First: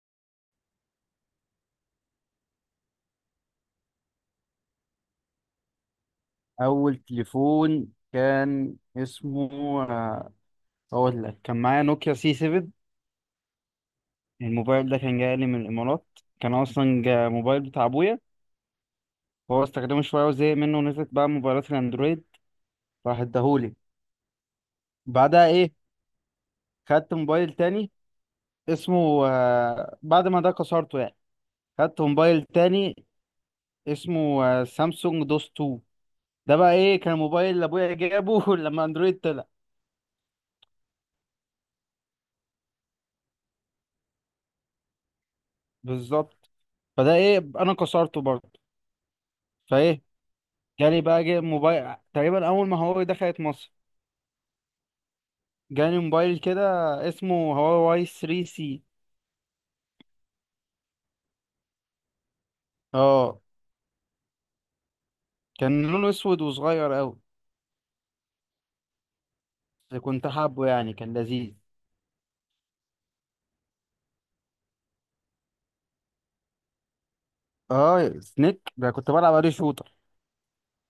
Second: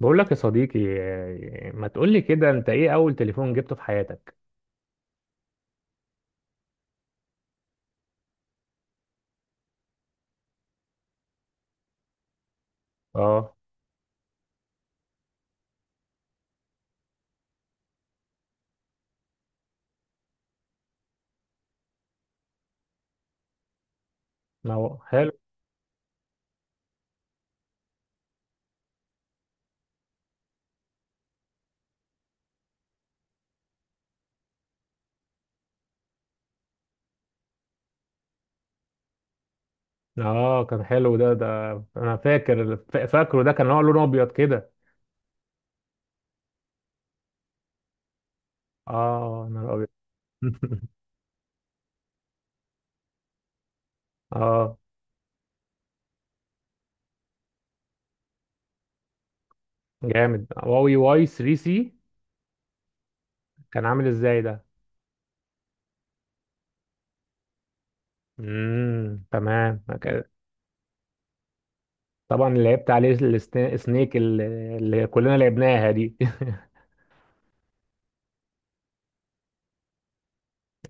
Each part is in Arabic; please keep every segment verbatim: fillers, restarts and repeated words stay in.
بقول لك يا صديقي آه، ما تقول لي كده، انت ايه اول تليفون جبته في حياتك؟ اول تليفون كان اسمه، آه، اقول لك كان معايا نوكيا سي سبعة. اه، الموبايل ده كان جاي لي من الامارات، كان اصلا جا موبايل بتاع ابويا. هو استخدمه شويه وزهق منه ونزلت بقى موبايلات الاندرويد، راح اداهولي. ما هو حلو. بعدها ايه؟ خدت موبايل تاني اسمه آه، بعد ما ده كسرته يعني. خدت موبايل تاني اسمه آه، سامسونج دوس اتنين. ده بقى ايه، كان موبايل اللي ابويا جابه لما اندرويد طلع. اه، كان حلو ده ده. انا فاكر فا- فاكره ده، كان هو لونه ابيض كده. بالظبط. فده ايه، انا كسرته برضه. اه، انا ابيض. فايه، جالي بقى جي موبايل تقريبا اول ما هواوي دخلت مصر. اه جالي موبايل كده اسمه هواوي ثري سي. جامد، هواوي واي 3 سي. اه كان عامل ازاي ده؟ كان لونه اسود وصغير قوي، امم تمام، بس أوكي. كنت حابه يعني كان لذيذ. طبعا لعبت عليه السنا- السنيك اللي اللي كلنا لعبناها دي. اه سنيك، ده كنت بلعب عليه شوتر.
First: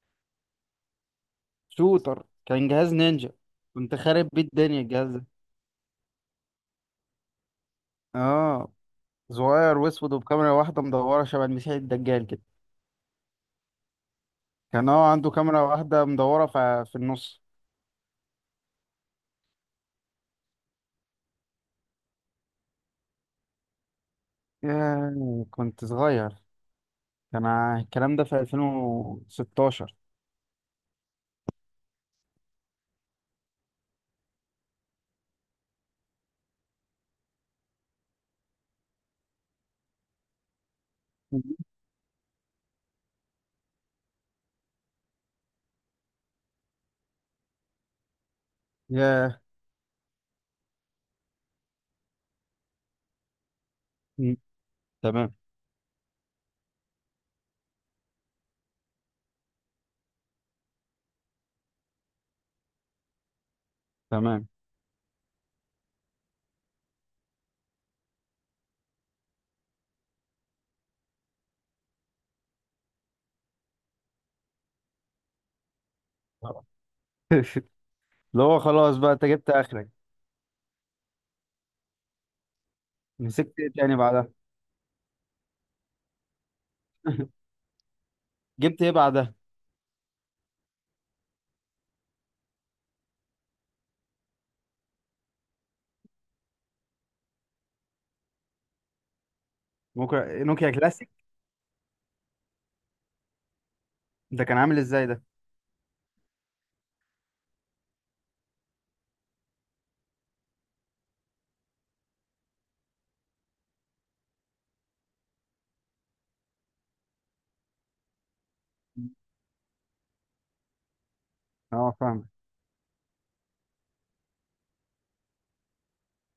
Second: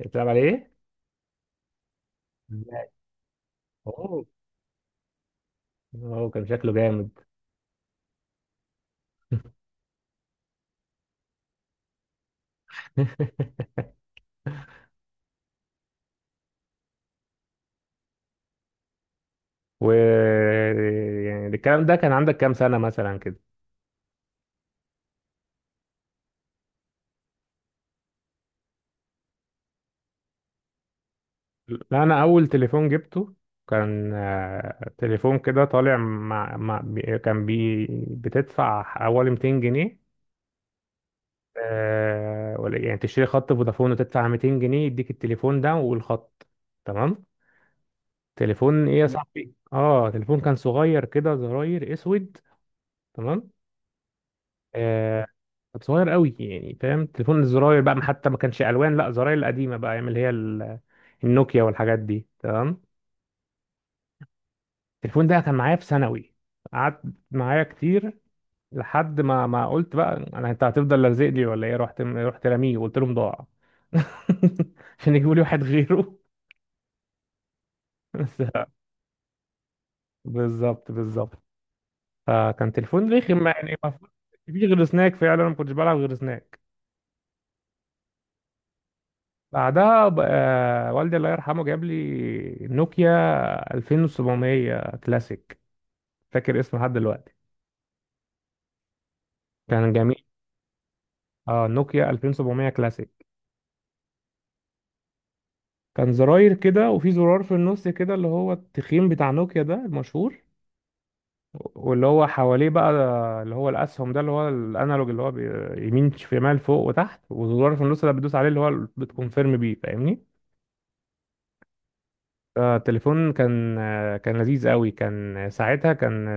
بتلعب عليه شوتر كان ازاي؟ جهاز نينجا. كنت اوه، خارب بيه الدنيا الجهاز ده. أوه، كان شكله جامد. اه صغير واسود وبكاميرا واحده مدوره شبه المسيح الدجال كده. كان هو عنده كاميرا واحده مدوره ف- في النص. و يعني الكلام ده كان عندك كام سنة مثلا كده؟ ياه كنت صغير، كان ع- الكلام ده في ألفين وستة عشر. لا، أنا أول تليفون جبته كان، آه، تليفون كده طالع مع... مع... بي- كان بي... بتدفع حوالي مئتين جنيه. آه، ولا يعني تشتري خط فودافون وتدفع مئتين جنيه، يديك التليفون ده والخط. تمام. تليفون ايه يا مم. ياه. صاحبي؟ اه، تليفون كان صغير كده، زراير اسود. تمام. مم. آه، تمام. كنت صغير قوي يعني، فاهم؟ تليفون الزراير بقى، ما حتى ما كانش الوان، لا زراير القديمه بقى، ايام اللي هي ال- النوكيا والحاجات دي. تمام. تمام. التليفون ده كان معايا في ثانوي، قعدت معايا كتير، لحد ما ما قلت بقى انا، انت هتفضل لازق لي ولا ايه؟ رحت رحت راميه وقلت لهم ضاع. عشان يجيبوا لي واحد غيره. اللي هو بس- خلاص بقى انت جبت اخرك. بالظبط بالظبط. فكان تليفون رخم مسكت ايه يعني، ما تاني بعدها؟ فيش غير سناك، فعلا ما كنتش بلعب غير سناك. جبت ايه بعدها؟ بعدها ب- آه، والدي الله يرحمه جاب لي نوكيا سبعة وعشرين مية كلاسيك. فاكر اسمه لحد دلوقتي، كان جميل. نوكيا نوكيا كلاسيك. اه، نوكيا الفين وسبعمية كلاسيك. ده كان عامل ازاي ده؟ كان زراير كده، وفي زرار في النص كده اللي هو التخين بتاع نوكيا ده المشهور، واللي هو حواليه بقى اللي هو الاسهم ده، اللي هو الانالوج، اللي هو بي- يمين شمال فوق وتحت، وزرار في النص ده بتدوس عليه اللي هو بتكونفيرم بيه، فاهمني؟ اه فاهمك. آه، التليفون كان، آه، كان لذيذ قوي. كان ساعتها كان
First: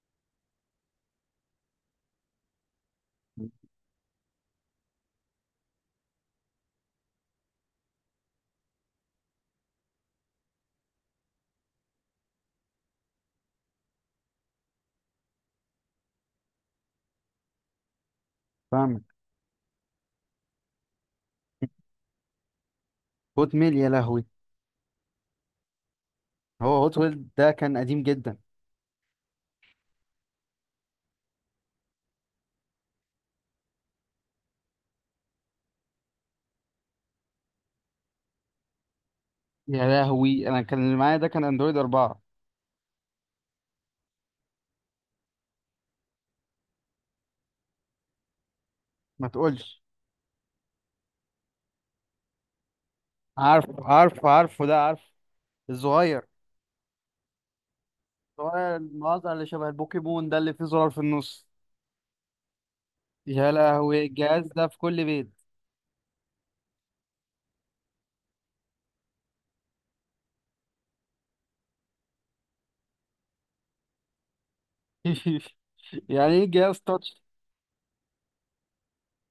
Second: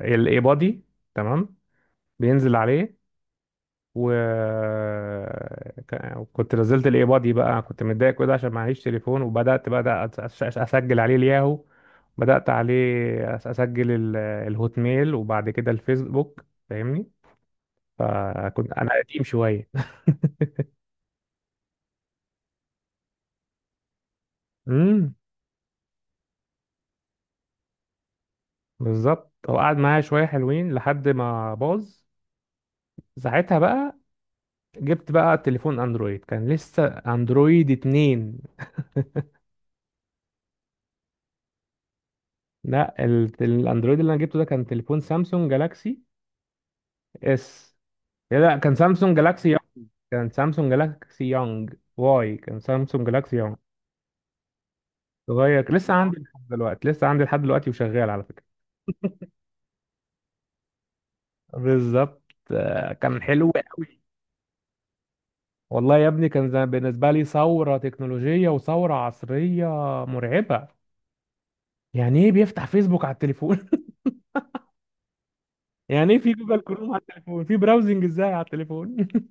الاي بادي، تمام، بينزل عليه. و ك- وكنت نزلت الاي بادي بقى، كنت متضايق كده عشان معيش تليفون، وبدات بقى أس- أس- أس- اسجل عليه الياهو، بدات عليه أس- اسجل ال- الهوت ميل، وبعد كده الفيسبوك، فاهمني؟ فكنت انا فاهمك. قديم شويه. هوت ميل يا لهوي. امم. هو هوت ميل ده كان قديم جدا. بالظبط، هو قعد معايا شويه حلوين لحد ما باظ. ساعتها بقى جبت بقى تليفون اندرويد، كان لسه اندرويد اتنين. يا لهوي، انا كان اللي معايا ده كان اندرويد أربعة. لا، ال- الاندرويد اللي انا جبته ده كان تليفون سامسونج جالاكسي اس. لا، كان سامسونج ما جالاكسي يونج. تقولش. كان سامسونج جالاكسي يونج واي كان سامسونج جالاكسي يونج عارف عارف عارفه ده عارف. صغير، لسه عندي الصغير لحد دلوقتي، لسه عندي لحد دلوقتي وشغال على فكرة. الصغير المقاطع اللي شبه البوكيمون ده اللي فيه زرار في النص. بالظبط، آه، كان حلو يا قوي. لهوي الجهاز ده في كل بيت. والله يا ابني كان زي- بالنسبة لي ثورة تكنولوجية وثورة عصرية مرعبة. يعني ايه بيفتح فيسبوك على التليفون؟ يعني ايه في يعني ايه جوجل جهاز كروم على تاتش؟ التليفون؟ في براوزنج ازاي على التليفون؟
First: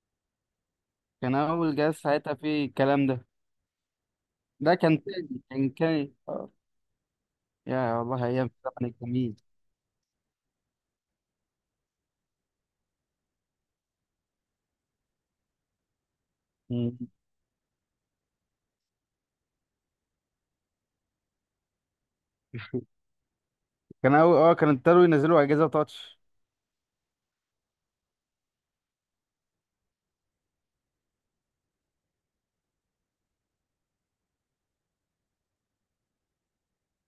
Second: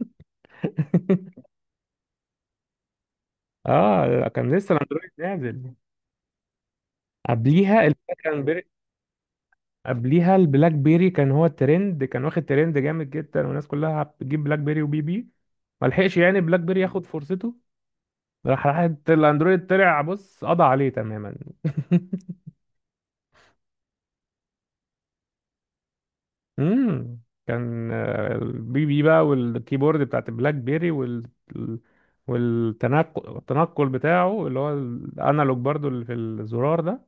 كان أول جهاز ساعتها فيه الكلام ده. اه لا، كان لسه ده كان الاندرويد تاني، كان نازل. كان قبليها يا اللي والله أيام كان، الزمن الجميل. قبليها البلاك بيري كان هو الترند، كان واخد ترند جامد جدا، والناس كلها بتجيب بلاك بيري وبي بي. ما لحقش يعني بلاك بيري مم. ياخد فرصته، راح راح الاندرويد طلع بص، قضى عليه تماما. كان أول أه كان ابتدوا ينزلوا أجهزة تاتش. امم. كان، آه، البي بي بقى والكيبورد بتاعت البلاك بيري، وال والتنقل التنقل بتاعه اللي هو الانالوج برضو اللي في الزرار ده،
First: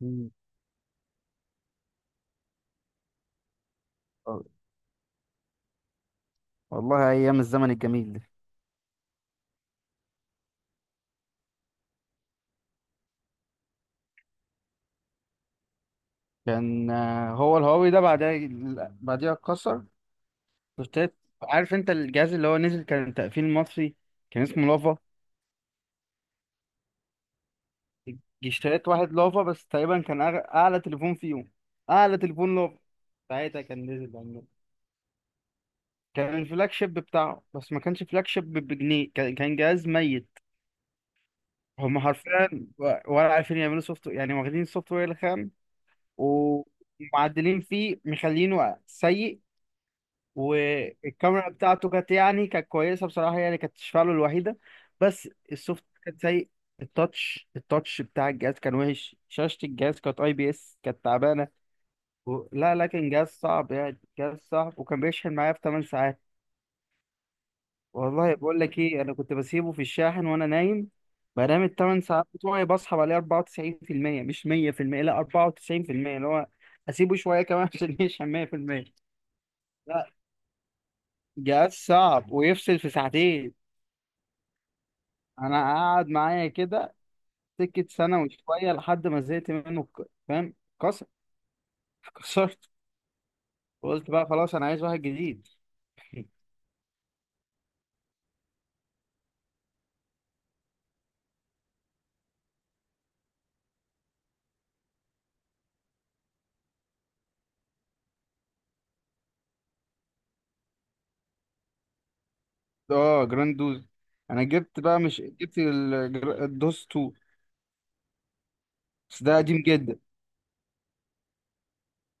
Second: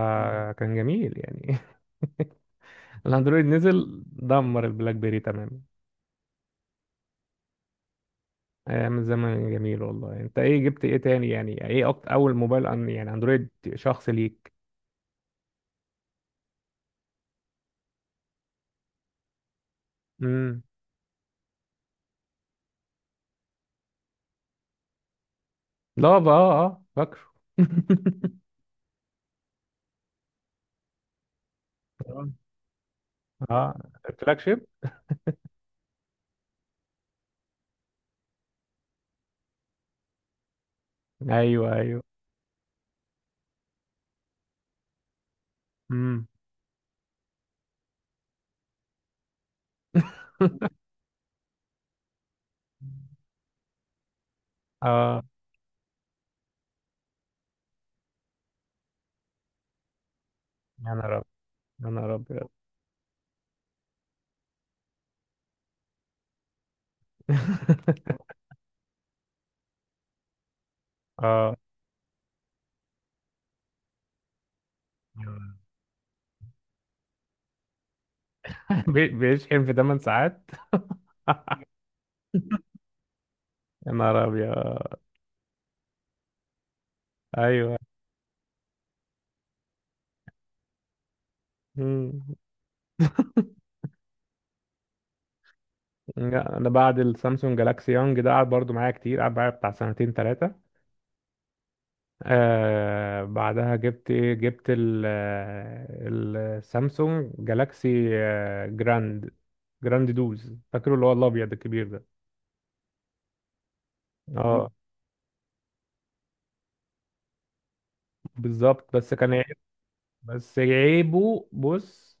مم. جميل يعني. الاندرويد نزل دمر البلاك بيري تماما. والله أيام الزمن الجميل ده. ايام الزمن جميل والله. انت ايه جبت ايه تاني؟ يعني ايه أكتر اول موبايل أن يعني اندرويد شخص ليك؟ كان آه، هو الهواوي ده بعدها. بعديها اتكسر. امم. اشتريت. عارف أنت الجهاز اللي هو نزل كان تقفيل مصري، كان اسمه لافا. لافا، اه اه فاكره. اشتريت واحد لافا. بس تقريبا كان أغ- أعلى تليفون فيهم. أعلى اه، تليفون لافا ساعتها آه، كان نزل الفلاج يعني. شيب. كان الفلاج شيب بتاعه. بس ما كانش فلاج شيب بجنيه، كان كان جهاز ميت. ايوه هم ايوه. حرفيا و- ولا عارفين يعملوا سوفت، يعني واخدين السوفت وير الخام امم. ومعدلين فيه مخلينه سيء. والكاميرا بتاعته كانت يعني كانت كويسه بصراحه، يعني كانت تشفعله الوحيده. اه. بس السوفت كان سيء. التاتش التاتش بتاع الجهاز كان وحش، شاشه الجهاز كانت اي بي اس يا كانت نهار ابيض، تعبانه. يا نهار ابيض. و- لا لا، كان جهاز صعب يعني، جهاز صعب. وكان بيشحن معايا في 8 ساعات. والله بقول لك ايه، انا كنت بسيبه في الشاحن وانا نايم. اه، بنام الثمان ساعات بتوعي، بصحى بلاقيه اربعه وتسعين في المية مش ميه في المية، لا اربعه وتسعين في المية، اللي هو اسيبه شويه كمان عشان يشحن ميه في المية. بي- بيشحن في 8 لا ساعات. جهاز صعب ويفصل في ساعتين. يا نهار ابيض. انا قاعد معايا كده ايوه. سكه سنه وشويه، لحد ما زهقت منه ك- فاهم. كسر. امم. كسرت. وقلت بقى خلاص انا عايز واحد جديد. لا، انا بعد السامسونج جالاكسي يونج ده قعد برضو معايا كتير، قعد معايا بتاع سنتين ثلاثه. آه، بعدها جبت ايه؟ جبت ال آه، السامسونج جالاكسي آه جراند. جراند دوز، فاكره اللي هو الابيض الكبير ده. اه جراند دوز. انا اه جبت بقى، مش جبت ال- الدوز اتنين. بالظبط، بس بس كان ده عيب. قديم جدا. بس عيبه بص،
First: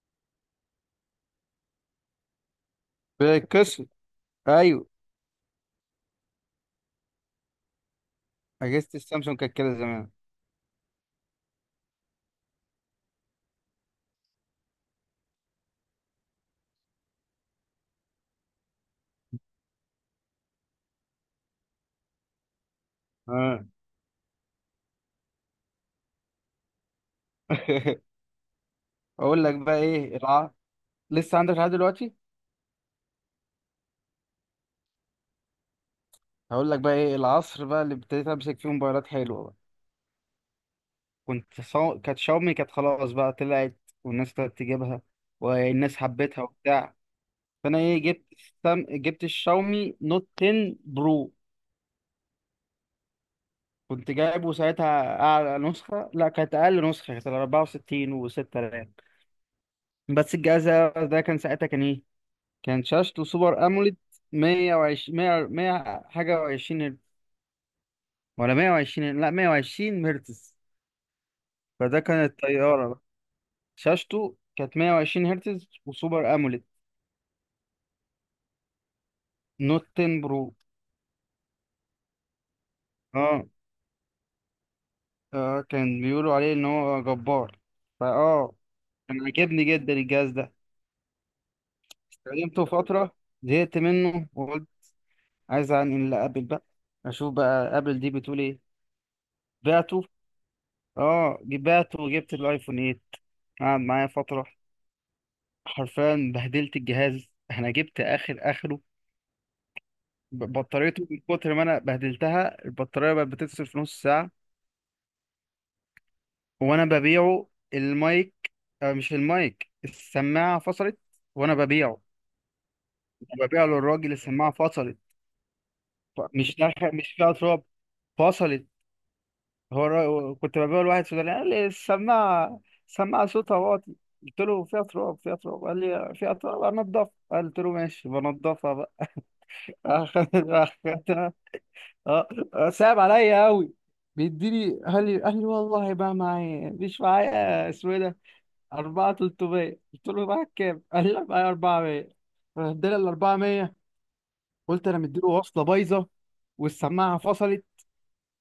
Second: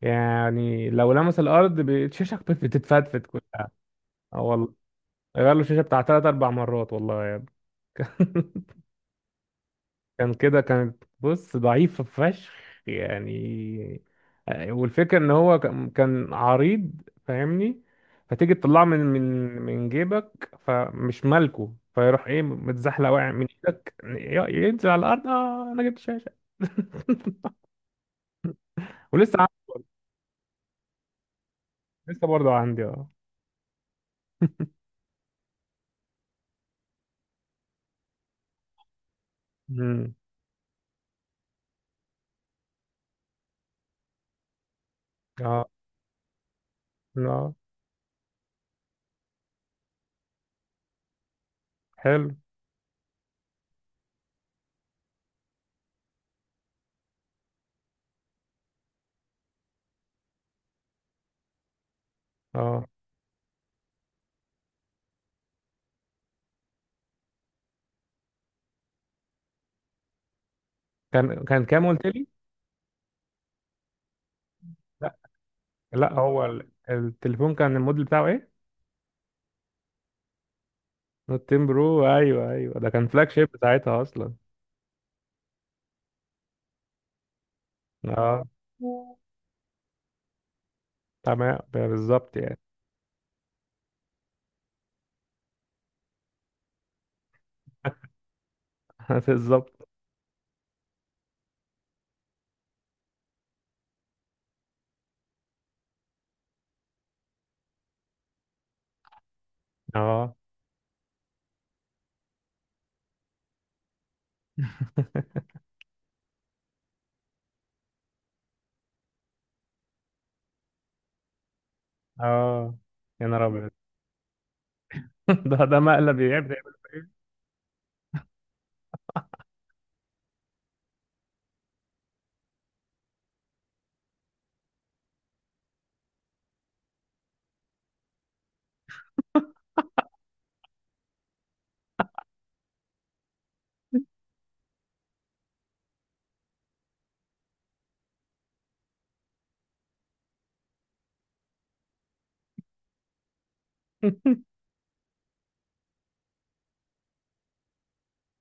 يعني لو لمس الارض ب- الشاشه بتتفتفت كلها. بيتكسر. اه والله. ايوه. غير له الشاشه بتاع تلات اربع مرات والله يا ابني. اجهزه السامسونج كانت كده زمان. كان كده، كانت بص ضعيفة فشخ يعني. آه، والفكرة ان هو كان، كان عريض فاهمني. فتيجي تطلعه من من من جيبك، فمش مالكه، فيروح ايه متزحلق واقع من آه. ايدك، ي- ينزل على الارض. اه انا جبت شاشة. ولسه اقول عندي. لك بقى ايه الع... لسه عندك لحد دلوقتي. لسه برضه عندي اه. هقول لك بقى ايه العصر بقى اللي ابتديت امسك فيه موبايلات حلوه بقى. امم. كنت صو... كانت شاومي كانت خلاص بقى طلعت، والناس ابتدت تجيبها اه. والناس حبتها وبتاع. اه فانا ايه، جبت السام... جبت الشاومي نوت عشرة برو. حلو. كنت جايبه ساعتها اعلى نسخه، لا كانت اقل نسخه، كانت اربعه وستين و6000. بس الجهاز ده كان ساعتها كان ايه، كان اه، شاشته سوبر اموليد مئة وعشرين مئة ميه حاجه وعشرين هرتز، ولا ميه وعشرين، لا ميه وعشرين هرتز. كان كان كام فده قلت لي؟ كانت طياره بقى. شاشته كانت لا ميه وعشرين هرتز لا، وسوبر هو اموليد. ال- التليفون كان الموديل بتاعه ايه؟ نوت عشرة برو. نوت عشرة برو. ايوه ايوه، ده كان فلاج اه شيب ساعتها اصلا. آه، كان بيقولوا عليه ان هو جبار. اه. فاه كان عاجبني جدا الجهاز ده. تمام، بالظبط يعني. استخدمته فتره، زهقت منه وقلت عايز انقل لابل بقى. اشوف بقى ابل دي بتقول ايه. بالظبط. بعته. اه بعته وجبت الايفون تمانية. قعد معايا فتره. حرفيا بهدلت الجهاز، انا جبت اخر اخره. اه. ب- بطاريته من كتر ما انا بهدلتها، البطاريه بقت بتفصل في نص ساعه وانا ببيعه. المايك، آه مش المايك، السماعه فصلت وانا ببيعه. اه، يا نهار ببيعه ابيض. للراجل، السماعه فصلت. ده ده مقلب ف- يعب مش يعمل نافع- مش فيها تراب، فصلت. هو الر- كنت ببيعه لواحد سوداني قال لي السماعه، السماعه صوتها واطي. قلت له فيها تراب، فيها تراب. قال لي فيها تراب، انضفها. قلت له ماشي بنضفها بقى. أخدت. اه آه، صعب عليا قوي. بيديني، قال لي قال لي والله بقى معايا، مش معايا اسمه ايه ده، اربعه تلتميه. قلت له معاك كام؟ قال لي معايا أربعمائة. فاداني ال أربعمائة. إيه؟ قلت انا مديله وصله بايظه والسماعه فصلت.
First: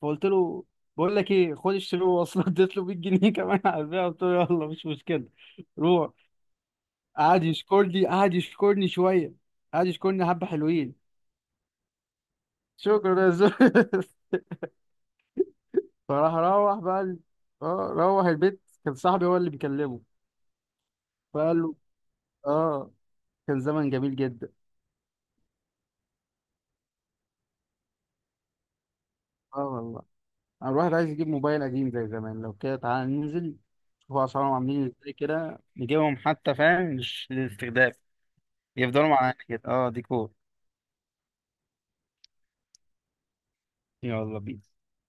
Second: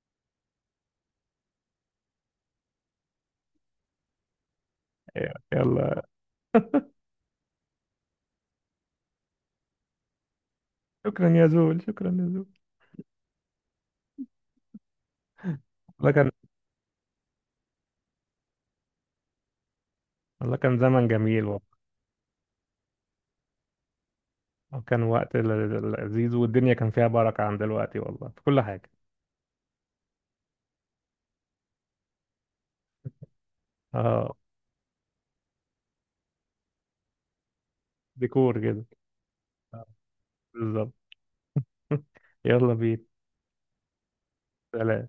فقلت له بقول لك ايه، خد اشتري له وصله. اديت له ميه جنيه كمان على البيع. قلت له يلا مش مشكله، يلا. روح. قعد يشكرني، قعد يشكرني شويه، قعد يشكرني حبه حلوين. شكرا يا زول، شكرا يا زول. شكرا يا زلمه. والله كان. فراح روح بقى ال- اه روح البيت. كان صاحبي هو اللي بيكلمه. والله كان زمن جميل فقال له والله. اه. كان زمن جميل جدا. وكان وقت ل- لذيذ، والدنيا كان فيها بركة عن دلوقتي والله، في كل حاجة. اه والله. انا الواحد عايز يجيب موبايل قديم زي زمان. لو كده تعالى ننزل نشوف اه، اسعارهم عاملين ازاي كده، نجيبهم حتى فاهم مش للاستخدام. ديكور كده. يفضلوا معانا كده. اه ديكور. بالظبط. يلا بينا. يلا بينا. سلام.